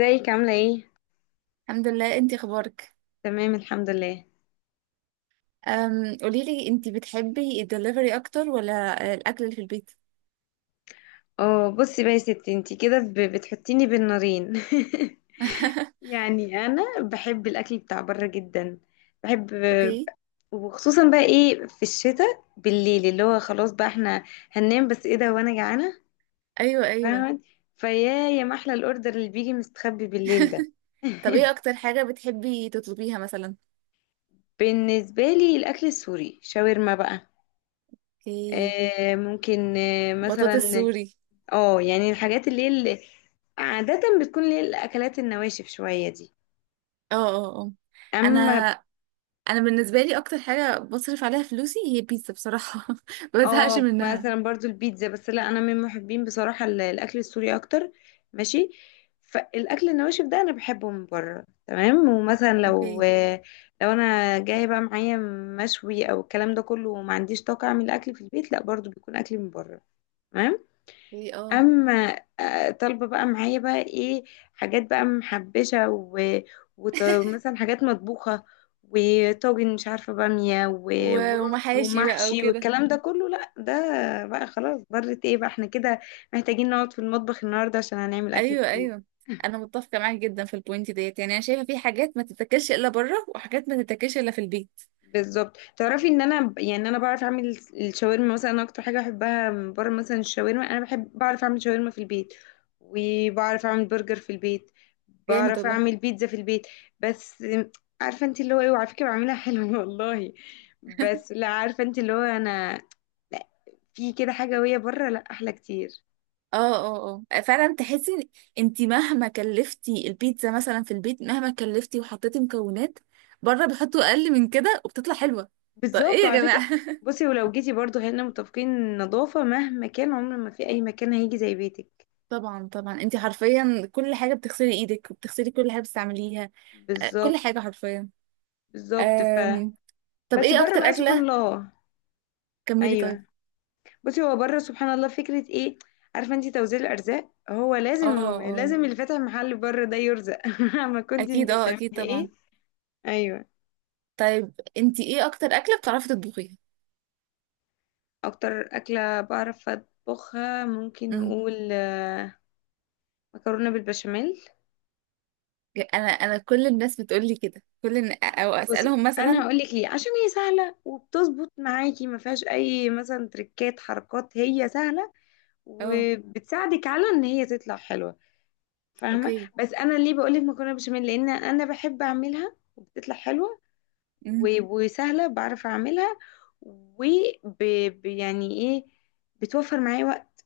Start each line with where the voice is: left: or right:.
left: ازيك عاملة ايه؟
right: الحمد لله، انتي اخبارك؟
left: تمام الحمد لله.
right: قوليلي انتي بتحبي الدليفري اكتر ولا الاكل اللي في البيت؟
left: اه بصي بقى يا ستي انتي كده بتحطيني بين نارين يعني انا بحب الاكل بتاع بره جدا، بحب.
right: اوكي.
left: وخصوصا بقى ايه في الشتاء بالليل اللي هو خلاص بقى احنا هننام، بس ايه ده وانا جعانة،
right: ايوه، ايوه.
left: فاهمة؟ فيا يا محلى الاوردر اللي بيجي مستخبي بالليل ده
right: طب ايه اكتر حاجه بتحبي تطلبيها مثلا؟
left: بالنسبة لي الاكل السوري، شاورما بقى،
right: اوكي.
left: آه ممكن آه
right: بطاطس
left: مثلا.
right: سوري.
left: اه يعني الحاجات اللي هي اللي عادة بتكون اللي هي الأكلات النواشف شوية دي.
right: اه، اه، اه. انا
left: أما
right: انا بالنسبه لي اكتر حاجه بصرف عليها فلوسي هي بيتزا بصراحه. ما بزهقش
left: اه
right: منها.
left: مثلا برضو البيتزا، بس لا أنا من محبين بصراحة الأكل السوري أكتر، ماشي. فالأكل النواشف ده أنا بحبه من بره تمام. ومثلا لو
right: اوكي.
left: لو أنا جاية بقى معايا مشوي أو الكلام ده كله وما عنديش طاقة أعمل أكل في البيت، لا برضو بيكون أكل من بره، تمام.
right: اوكي، اه.
left: اما آه، طالبه بقى معايا بقى ايه، حاجات بقى محبشه و... مثلا حاجات مطبوخه وطاجن، مش عارفه، باميه و... ورز
right: ومحاشي بقى
left: ومحشي
right: وكده.
left: والكلام ده كله، لا ده بقى خلاص، ضرت ايه بقى احنا كده محتاجين نقعد في المطبخ النهارده عشان هنعمل اكل
right: ايوه،
left: كتير.
right: ايوه، انا متفقه معاك جدا في البوينت ديت، يعني انا شايفه في حاجات ما تتاكلش الا بره وحاجات ما تتاكلش الا في البيت.
left: بالظبط، تعرفي ان انا يعني انا بعرف اعمل الشاورما، مثلا انا اكتر حاجه بحبها من بره مثلا الشاورما، انا بحب، بعرف اعمل شاورما في البيت، وبعرف اعمل برجر في البيت،
right: جامد
left: بعرف
right: والله.
left: اعمل بيتزا في البيت. بس عارفه انت اللي هو ايه، وعلى فكره بعملها حلو والله، بس لا عارفه انت اللي هو انا، لا، في كده حاجه وهي بره لا احلى كتير.
right: اه، اه، اه، فعلا تحسي. انت مهما كلفتي البيتزا مثلا في البيت، مهما كلفتي وحطيتي مكونات، بره بيحطوا اقل من كده وبتطلع حلوه. طب ايه
left: بالظبط،
right: يا
left: وعلى فكره،
right: جماعه؟
left: بصي ولو جيتي برضو هنا متفقين إن النظافه مهما كان عمر ما في اي مكان هيجي زي بيتك.
right: طبعا، طبعا، انت حرفيا كل حاجه بتغسلي ايدك وبتغسلي كل حاجه بتستعمليها. كل
left: بالظبط،
right: حاجه حرفيا.
left: بالظبط، ف
right: آم، طب
left: بس
right: ايه
left: بره
right: اكتر
left: بقى سبحان
right: اكله.
left: الله.
right: كملي طيب.
left: ايوه، بصي هو بره سبحان الله فكره ايه، عارفه انت توزيع الارزاق، هو
right: اه،
left: لازم
right: اه،
left: لازم اللي فاتح محل بره ده يرزق ما كنت
right: اكيد،
left: انت
right: اه
left: بتعملي
right: اكيد طبعا.
left: ايه. ايوه،
right: طيب انتي ايه اكتر اكله بتعرفي تطبخيها؟
left: اكتر اكله بعرف اطبخها ممكن
right: امم
left: نقول آه، مكرونه بالبشاميل.
right: انا كل الناس بتقول لي كده، او
left: بصي
right: اسالهم
left: انا
right: مثلا.
left: هقول لك ليه، عشان هي سهله وبتظبط معاكي، ما فيهاش اي مثلا تريكات حركات، هي سهله
right: اه.
left: وبتساعدك على ان هي تطلع حلوه، فاهمه؟
right: اوكي.
left: بس انا ليه بقول لك مكرونه بشاميل، لان انا بحب اعملها وبتطلع حلوه
right: امم
left: وسهله بعرف اعملها. و يعني ايه، بتوفر معايا وقت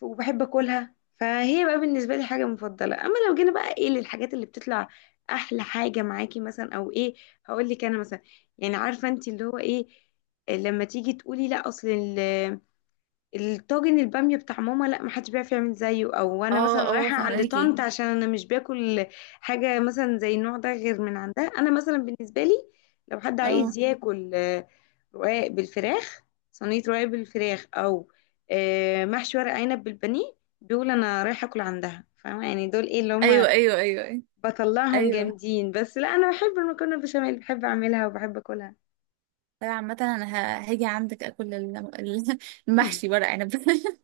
left: وبحب اكلها، فهي بقى بالنسبه لي حاجه مفضله. اما لو جينا بقى ايه للحاجات اللي بتطلع احلى حاجه معاكي مثلا او ايه، هقول لك انا مثلا، يعني عارفه انت اللي هو ايه، لما تيجي تقولي لا اصل الطاجن البامية بتاع ماما لا محدش بيعرف يعمل زيه، او انا
right: اه،
left: مثلا
right: اه
left: رايحة عند
right: فهماكي.
left: طنط عشان انا مش باكل حاجة مثلا زي النوع ده غير من عندها. انا مثلا بالنسبة لي لو حد
right: اه.
left: عايز ياكل آه، رقاق بالفراخ، صينية رقاق بالفراخ، او آه، محشي ورق عنب بالبانيه، بيقول انا رايحة اكل عندها، فاهمة؟ يعني دول ايه اللي هما
right: ايوه، ايوه، ايوه، ايوه،
left: بطلعهم
right: ايوه.
left: جامدين. بس لا انا بحب المكرونة بشاميل، بحب اعملها وبحب اكلها.
right: طيب عامه انا هاجي عندك اكل المحشي ورق عنب.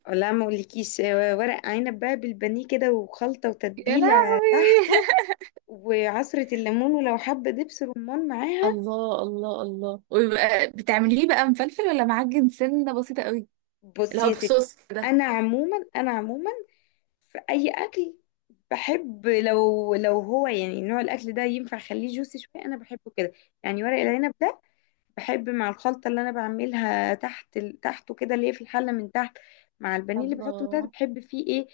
left: لا ما اقولكيش آه، ورق عنب بقى بالبانيه كده وخلطة
right: يا
left: وتتبيلة
right: لهوي.
left: تحته وعصرة الليمون ولو حبة دبس رمان معاها.
right: الله، الله، الله، ويبقى بتعمليه بقى مفلفل ولا معجن سنه بسيطه قوي؟ اللي
left: بصي
right: هو
left: يا ستي،
right: بصوص ده.
left: انا عموما في اي اكل بحب لو هو يعني نوع الاكل ده ينفع اخليه جوسي شويه، انا بحبه كده. يعني ورق العنب ده بحب مع الخلطه اللي انا بعملها تحت تحته كده اللي هي في الحله من تحت، مع البانيه اللي بحطه من تحت،
right: الله.
left: بحب فيه ايه،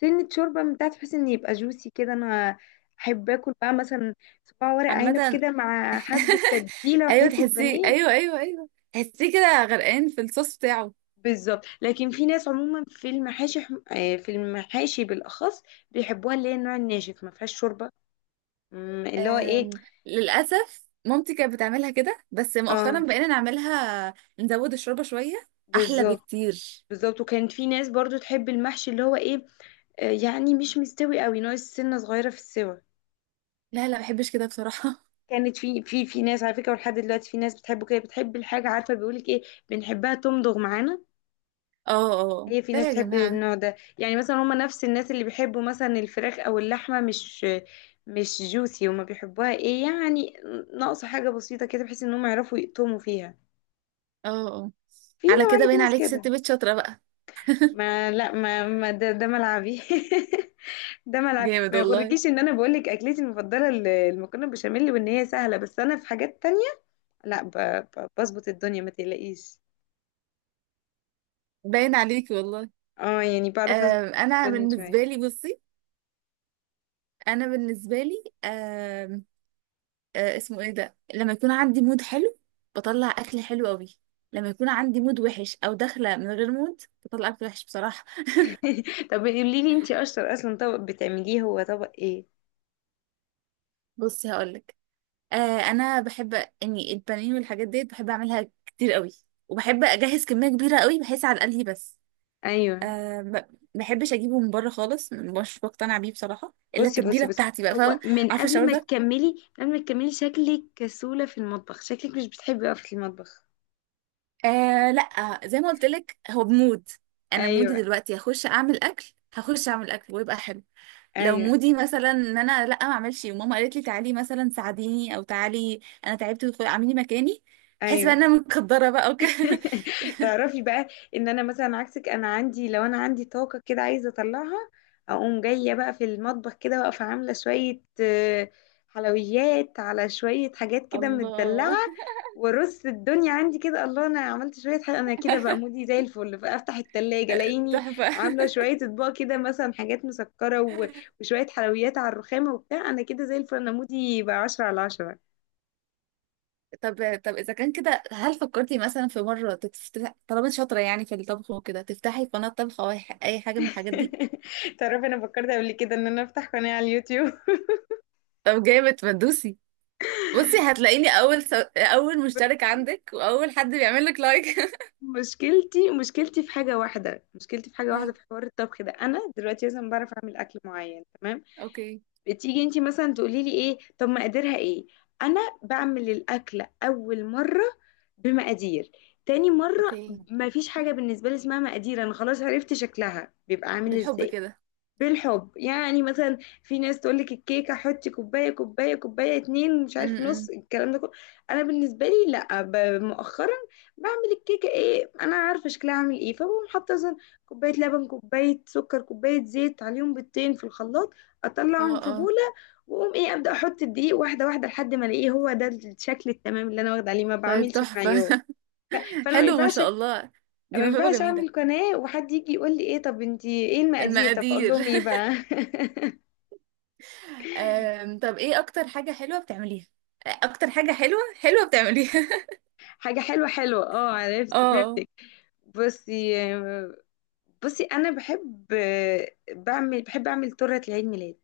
left: سنه شوربه من تحت بحيث ان يبقى جوسي كده. انا احب اكل بقى مثلا صباع ورق عنب
right: عامة،
left: كده مع حبه تتبيله
right: ايوه
left: وحته
right: تحسيه،
left: بانيه.
right: ايوه، ايوه، ايوه، تحسيه كده غرقان في الصوص بتاعه.
left: بالظبط، لكن في ناس عموما في المحاشي آه، في المحاشي بالاخص بيحبوها اللي هي النوع الناشف، ما فيهاش شوربه، مم، اللي هو ايه.
right: أم... للاسف مامتي كانت بتعملها كده، بس
left: اه
right: مؤخرا بقينا نعملها نزود الشوربه شويه. احلى
left: بالظبط،
right: بكتير.
left: بالظبط. وكانت في ناس برضو تحب المحشي اللي هو ايه، آه، يعني مش مستوي قوي، ناقص سنه صغيره في السوى.
right: لا، لا، ما بحبش كده بصراحه.
left: كانت في ناس على فكره، ولحد دلوقتي في ناس بتحبه كده، بتحب الحاجه، عارفه بيقولك ايه، بنحبها تمضغ معانا.
right: اه، اه،
left: هي في
right: ده
left: ناس
right: يا
left: بتحب
right: جماعه.
left: النوع ده، يعني مثلا هما نفس الناس اللي بيحبوا مثلا الفراخ او اللحمه مش مش جوسي، وما بيحبوها ايه يعني، ناقصه حاجه بسيطه كده بحيث ان هم يعرفوا يقطموا فيها.
right: اه، اه، آه.
left: في
right: على كده
left: نوعيه
right: باين
left: ناس
right: عليك ست
left: كده.
right: بيت شاطره بقى.
left: ما لا ما, ما ده, ده ملعبي ده ملعبي،
right: جامد
left: ما
right: والله.
left: يغركيش ان انا بقول لك اكلتي المفضله المكرونه بالبشاميل وان هي سهله، بس انا في حاجات تانية. لا بظبط الدنيا ما تقلقيش،
right: باين عليك والله.
left: اه يعني بعرف اظبط
right: انا
left: الدنيا شويه.
right: بالنسبه لي بصي، انا بالنسبه لي، اسمه ايه ده، لما يكون عندي مود حلو بطلع اكل حلو قوي. لما يكون عندي مود وحش او داخله من غير مود بطلع اكل وحش بصراحه.
left: طب قولي لي انتي اشطر اصلا طبق بتعمليه هو طبق ايه؟
right: بصي هقولك. آه انا بحب اني البانيه والحاجات ديت بحب اعملها كتير قوي، وبحب اجهز كميه كبيره قوي بحيث على الاقل هي بس.
left: ايوه،
right: ما بحبش اجيبه من بره خالص، مش بقتنع بيه بصراحه، الا
left: بصي بصي
right: التتبيله
left: بصي
right: بتاعتي بقى،
left: هو
right: فاهم.
left: من
right: عارفه
left: قبل
right: الشعور
left: ما
right: ده.
left: تكملي، من قبل ما تكملي شكلك كسولة في المطبخ، شكلك مش بتحبي وقفة المطبخ.
right: آه لا، زي ما قلت لك هو بمود. انا مودي
left: ايوه
right: دلوقتي هخش اعمل اكل، هخش اعمل اكل ويبقى حلو. لو
left: ايوه
right: مودي مثلا ان انا لا ما اعملش، وماما قالت لي تعالي مثلا ساعديني او تعالي انا تعبت اعملي مكاني، بحس بقى
left: ايوه
right: ان انا متقدره بقى وكده.
left: تعرفي بقى ان انا مثلا عكسك انا عندي لو انا عندي طاقة كده عايزة اطلعها اقوم جاية بقى في المطبخ كده واقفة عاملة شوية آه، حلويات على شوية حاجات كده متدلعة
right: الله،
left: وارص الدنيا عندي كده الله انا عملت شوية حاجة انا كده بقى مودي زي الفل فافتح التلاجة الاقيني
right: تحفه.
left: عاملة شوية اطباق كده مثلا حاجات مسكرة و- وشوية حلويات على الرخامة وبتاع، انا كده زي الفل، انا مودي بقى عشرة على عشرة.
right: طب اذا كان كده، هل فكرتي مثلا في مره تفتح طالما انت شاطره يعني في الطبخ وكده تفتحي قناه طبخ او أي حاجه من الحاجات دي؟
left: تعرفي انا فكرت قبل كده ان انا افتح قناة على اليوتيوب
right: طب جامد، ما تدوسي. بصي هتلاقيني اول مشترك عندك واول حد بيعمل لك لايك.
left: مشكلتي في حاجة واحدة، مشكلتي في حاجة واحدة
right: اه.
left: في حوار الطبخ ده، أنا دلوقتي مثلا بعرف أعمل أكل معين تمام،
right: اوكي.
left: بتيجي أنتي مثلا تقولي لي إيه طب مقاديرها إيه، أنا بعمل الأكلة أول مرة بمقادير، تاني مرة
right: اوكي.
left: مفيش حاجة بالنسبة لي اسمها مقادير، أنا خلاص عرفت شكلها بيبقى عامل
right: بالحب
left: إزاي.
right: كده.
left: بالحب، يعني مثلا في ناس تقول لك الكيكه حطي كوبايه كوبايه كوبايه اتنين مش
right: م-
left: عارف نص
right: م.
left: الكلام ده كله، انا بالنسبه لي لا مؤخرا بعمل الكيكه ايه، انا عارفه شكلها عامل ايه، فبقوم حاطه مثلا كوبايه لبن كوبايه سكر كوبايه زيت عليهم بيضتين في الخلاط،
right: اه،
left: اطلعهم في
right: اه.
left: بوله، واقوم ايه ابدا احط الدقيق واحده واحده لحد ما الاقيه هو ده الشكل التمام اللي انا واخده عليه، ما
right: طيب
left: بعملش
right: تحفة.
left: بمعيار. فانا ما
right: حلو ما
left: ينفعش،
right: شاء الله، دي
left: ما
right: موهبة
left: ينفعش
right: جميلة.
left: اعمل قناه وحد يجي يقول لي ايه طب انتي ايه المقادير، طب اقول
right: المقادير.
left: لهم ايه بقى
right: طب ايه اكتر حاجة حلوة بتعمليها؟ اكتر حاجة حلوة حلوة بتعمليها؟
left: حاجة حلوة حلوة، اه عرفت
right: اه، اه.
left: فهمتك. بصي بصي انا بحب، بعمل، بحب اعمل تورته لعيد ميلاد،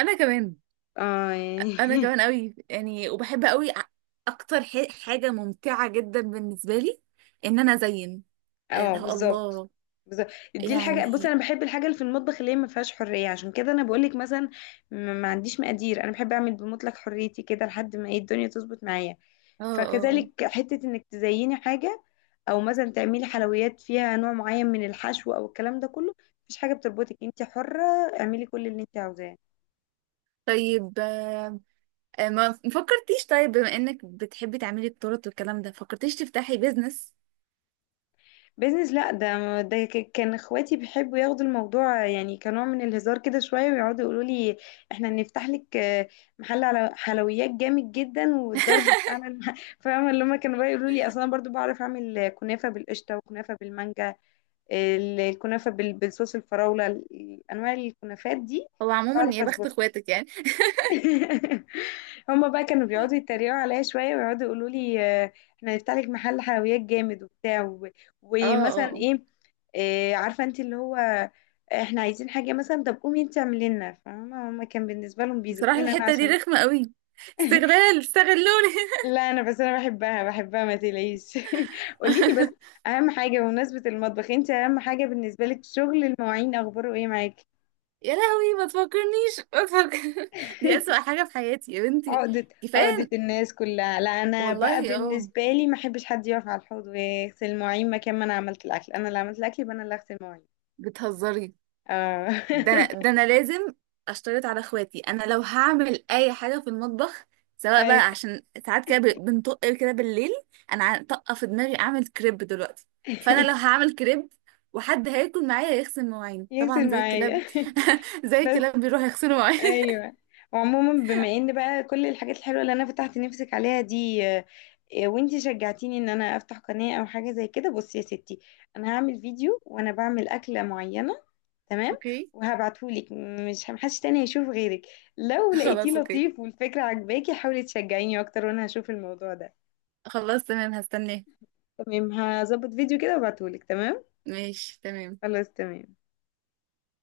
right: انا كمان،
left: اه يعني
right: انا كمان قوي يعني، وبحب قوي اكتر حاجة ممتعة جدا بالنسبة لي ان انا ازين،
left: اه
right: اللي هو
left: بالظبط،
right: الله،
left: بالظبط، دي الحاجه، بص انا
right: يعني.
left: بحب الحاجه اللي في المطبخ اللي هي ما فيهاش حريه، عشان كده انا بقول لك مثلا ما عنديش مقادير، انا بحب اعمل بمطلق حريتي كده لحد ما ايه الدنيا تظبط معايا.
right: اه، اه، آه.
left: فكذلك حته انك تزيني حاجه، او مثلا تعملي حلويات فيها نوع معين من الحشو او الكلام ده كله، مفيش حاجه بتربطك، انت حره، اعملي كل اللي انت عاوزاه.
right: طيب ما فكرتيش؟ طيب بما انك بتحبي تعملي التورت والكلام ده، فكرتيش تفتحي بيزنس؟
left: بيزنس، لا ده كان اخواتي بيحبوا ياخدوا الموضوع يعني كنوع من الهزار كده شويه، ويقعدوا يقولوا لي احنا هنفتح لك آه، محل على حلويات جامد جدا، والضرب في اعلى فاهمه اللي هم كانوا بقى يقولوا لي. اصلا برضو بعرف اعمل كنافه بالقشطه وكنافه بالمانجا، الكنافه بالصوص الفراوله، انواع الكنافات دي
right: هو عموما
left: بعرف
right: يا بخت
left: اظبطها
right: اخواتك يعني.
left: هما بقى كانوا بيقعدوا يتريقوا عليا شويه ويقعدوا يقولوا لي آه، احنا هنفتح لك محل حلويات جامد وبتاع
right: اه، اه،
left: ومثلا
right: آه.
left: ايه آه، عارفه انت اللي هو "آه، احنا عايزين حاجه مثلا طب قومي انت اعملي لنا"، فاهمه؟ هما كان بالنسبه لهم
right: بصراحة
left: بيزقونا انا،
right: الحتة دي
left: عشان،
right: رخمة قوي، استغلال، استغلوني.
left: لا انا بس انا بحبها، بحبها ما تقلقيش قولي لي بس، اهم حاجه بمناسبه المطبخ انت، اهم حاجه بالنسبه لك شغل المواعين، اخباره ايه معاكي؟
right: يا لهوي ما تفكرنيش، ما تفكر دي أسوأ حاجة في حياتي يا بنتي.
left: عقدة،
right: كفاية.
left: عقدة الناس كلها. لا انا
right: والله،
left: بقى
right: اه.
left: بالنسبة لي ما احبش حد يقف على الحوض ويغسل مواعين مكان ما انا عملت الاكل، انا اللي عملت الاكل يبقى انا اللي هغسل مواعين.
right: بتهزري؟
left: اه
right: ده أنا لازم أشترط على إخواتي، أنا لو هعمل أي حاجة في المطبخ، سواء بقى
left: ايوه،
right: عشان ساعات كده بنطق كده بالليل أنا طاقة في دماغي أعمل كريب دلوقتي. فأنا لو هعمل كريب وحد هياكل معايا يغسل مواعين
left: يغسل
right: طبعا زي الكلاب،
left: معايا
right: زي
left: بس.
right: الكلاب بيروح يغسلوا مواعين.
left: ايوه وعموما، بما ان بقى كل الحاجات الحلوه اللي انا فتحت نفسك عليها دي آه، آه، وانتي شجعتيني ان انا افتح قناه او حاجه زي كده، بصي يا ستي انا هعمل فيديو وانا بعمل اكله معينه تمام،
right: اوكي.
left: وهبعتهولك، مش محدش تاني هيشوف غيرك. لو لقيتيه
right: خلاص أوكي.
left: لطيف والفكره عجباكي حاولي تشجعيني اكتر وانا هشوف الموضوع ده.
right: خلاص تمام، هستناه.
left: تمام، هظبط فيديو كده وابعتهولك. تمام،
right: ماشي، تمام.
left: خلاص تمام.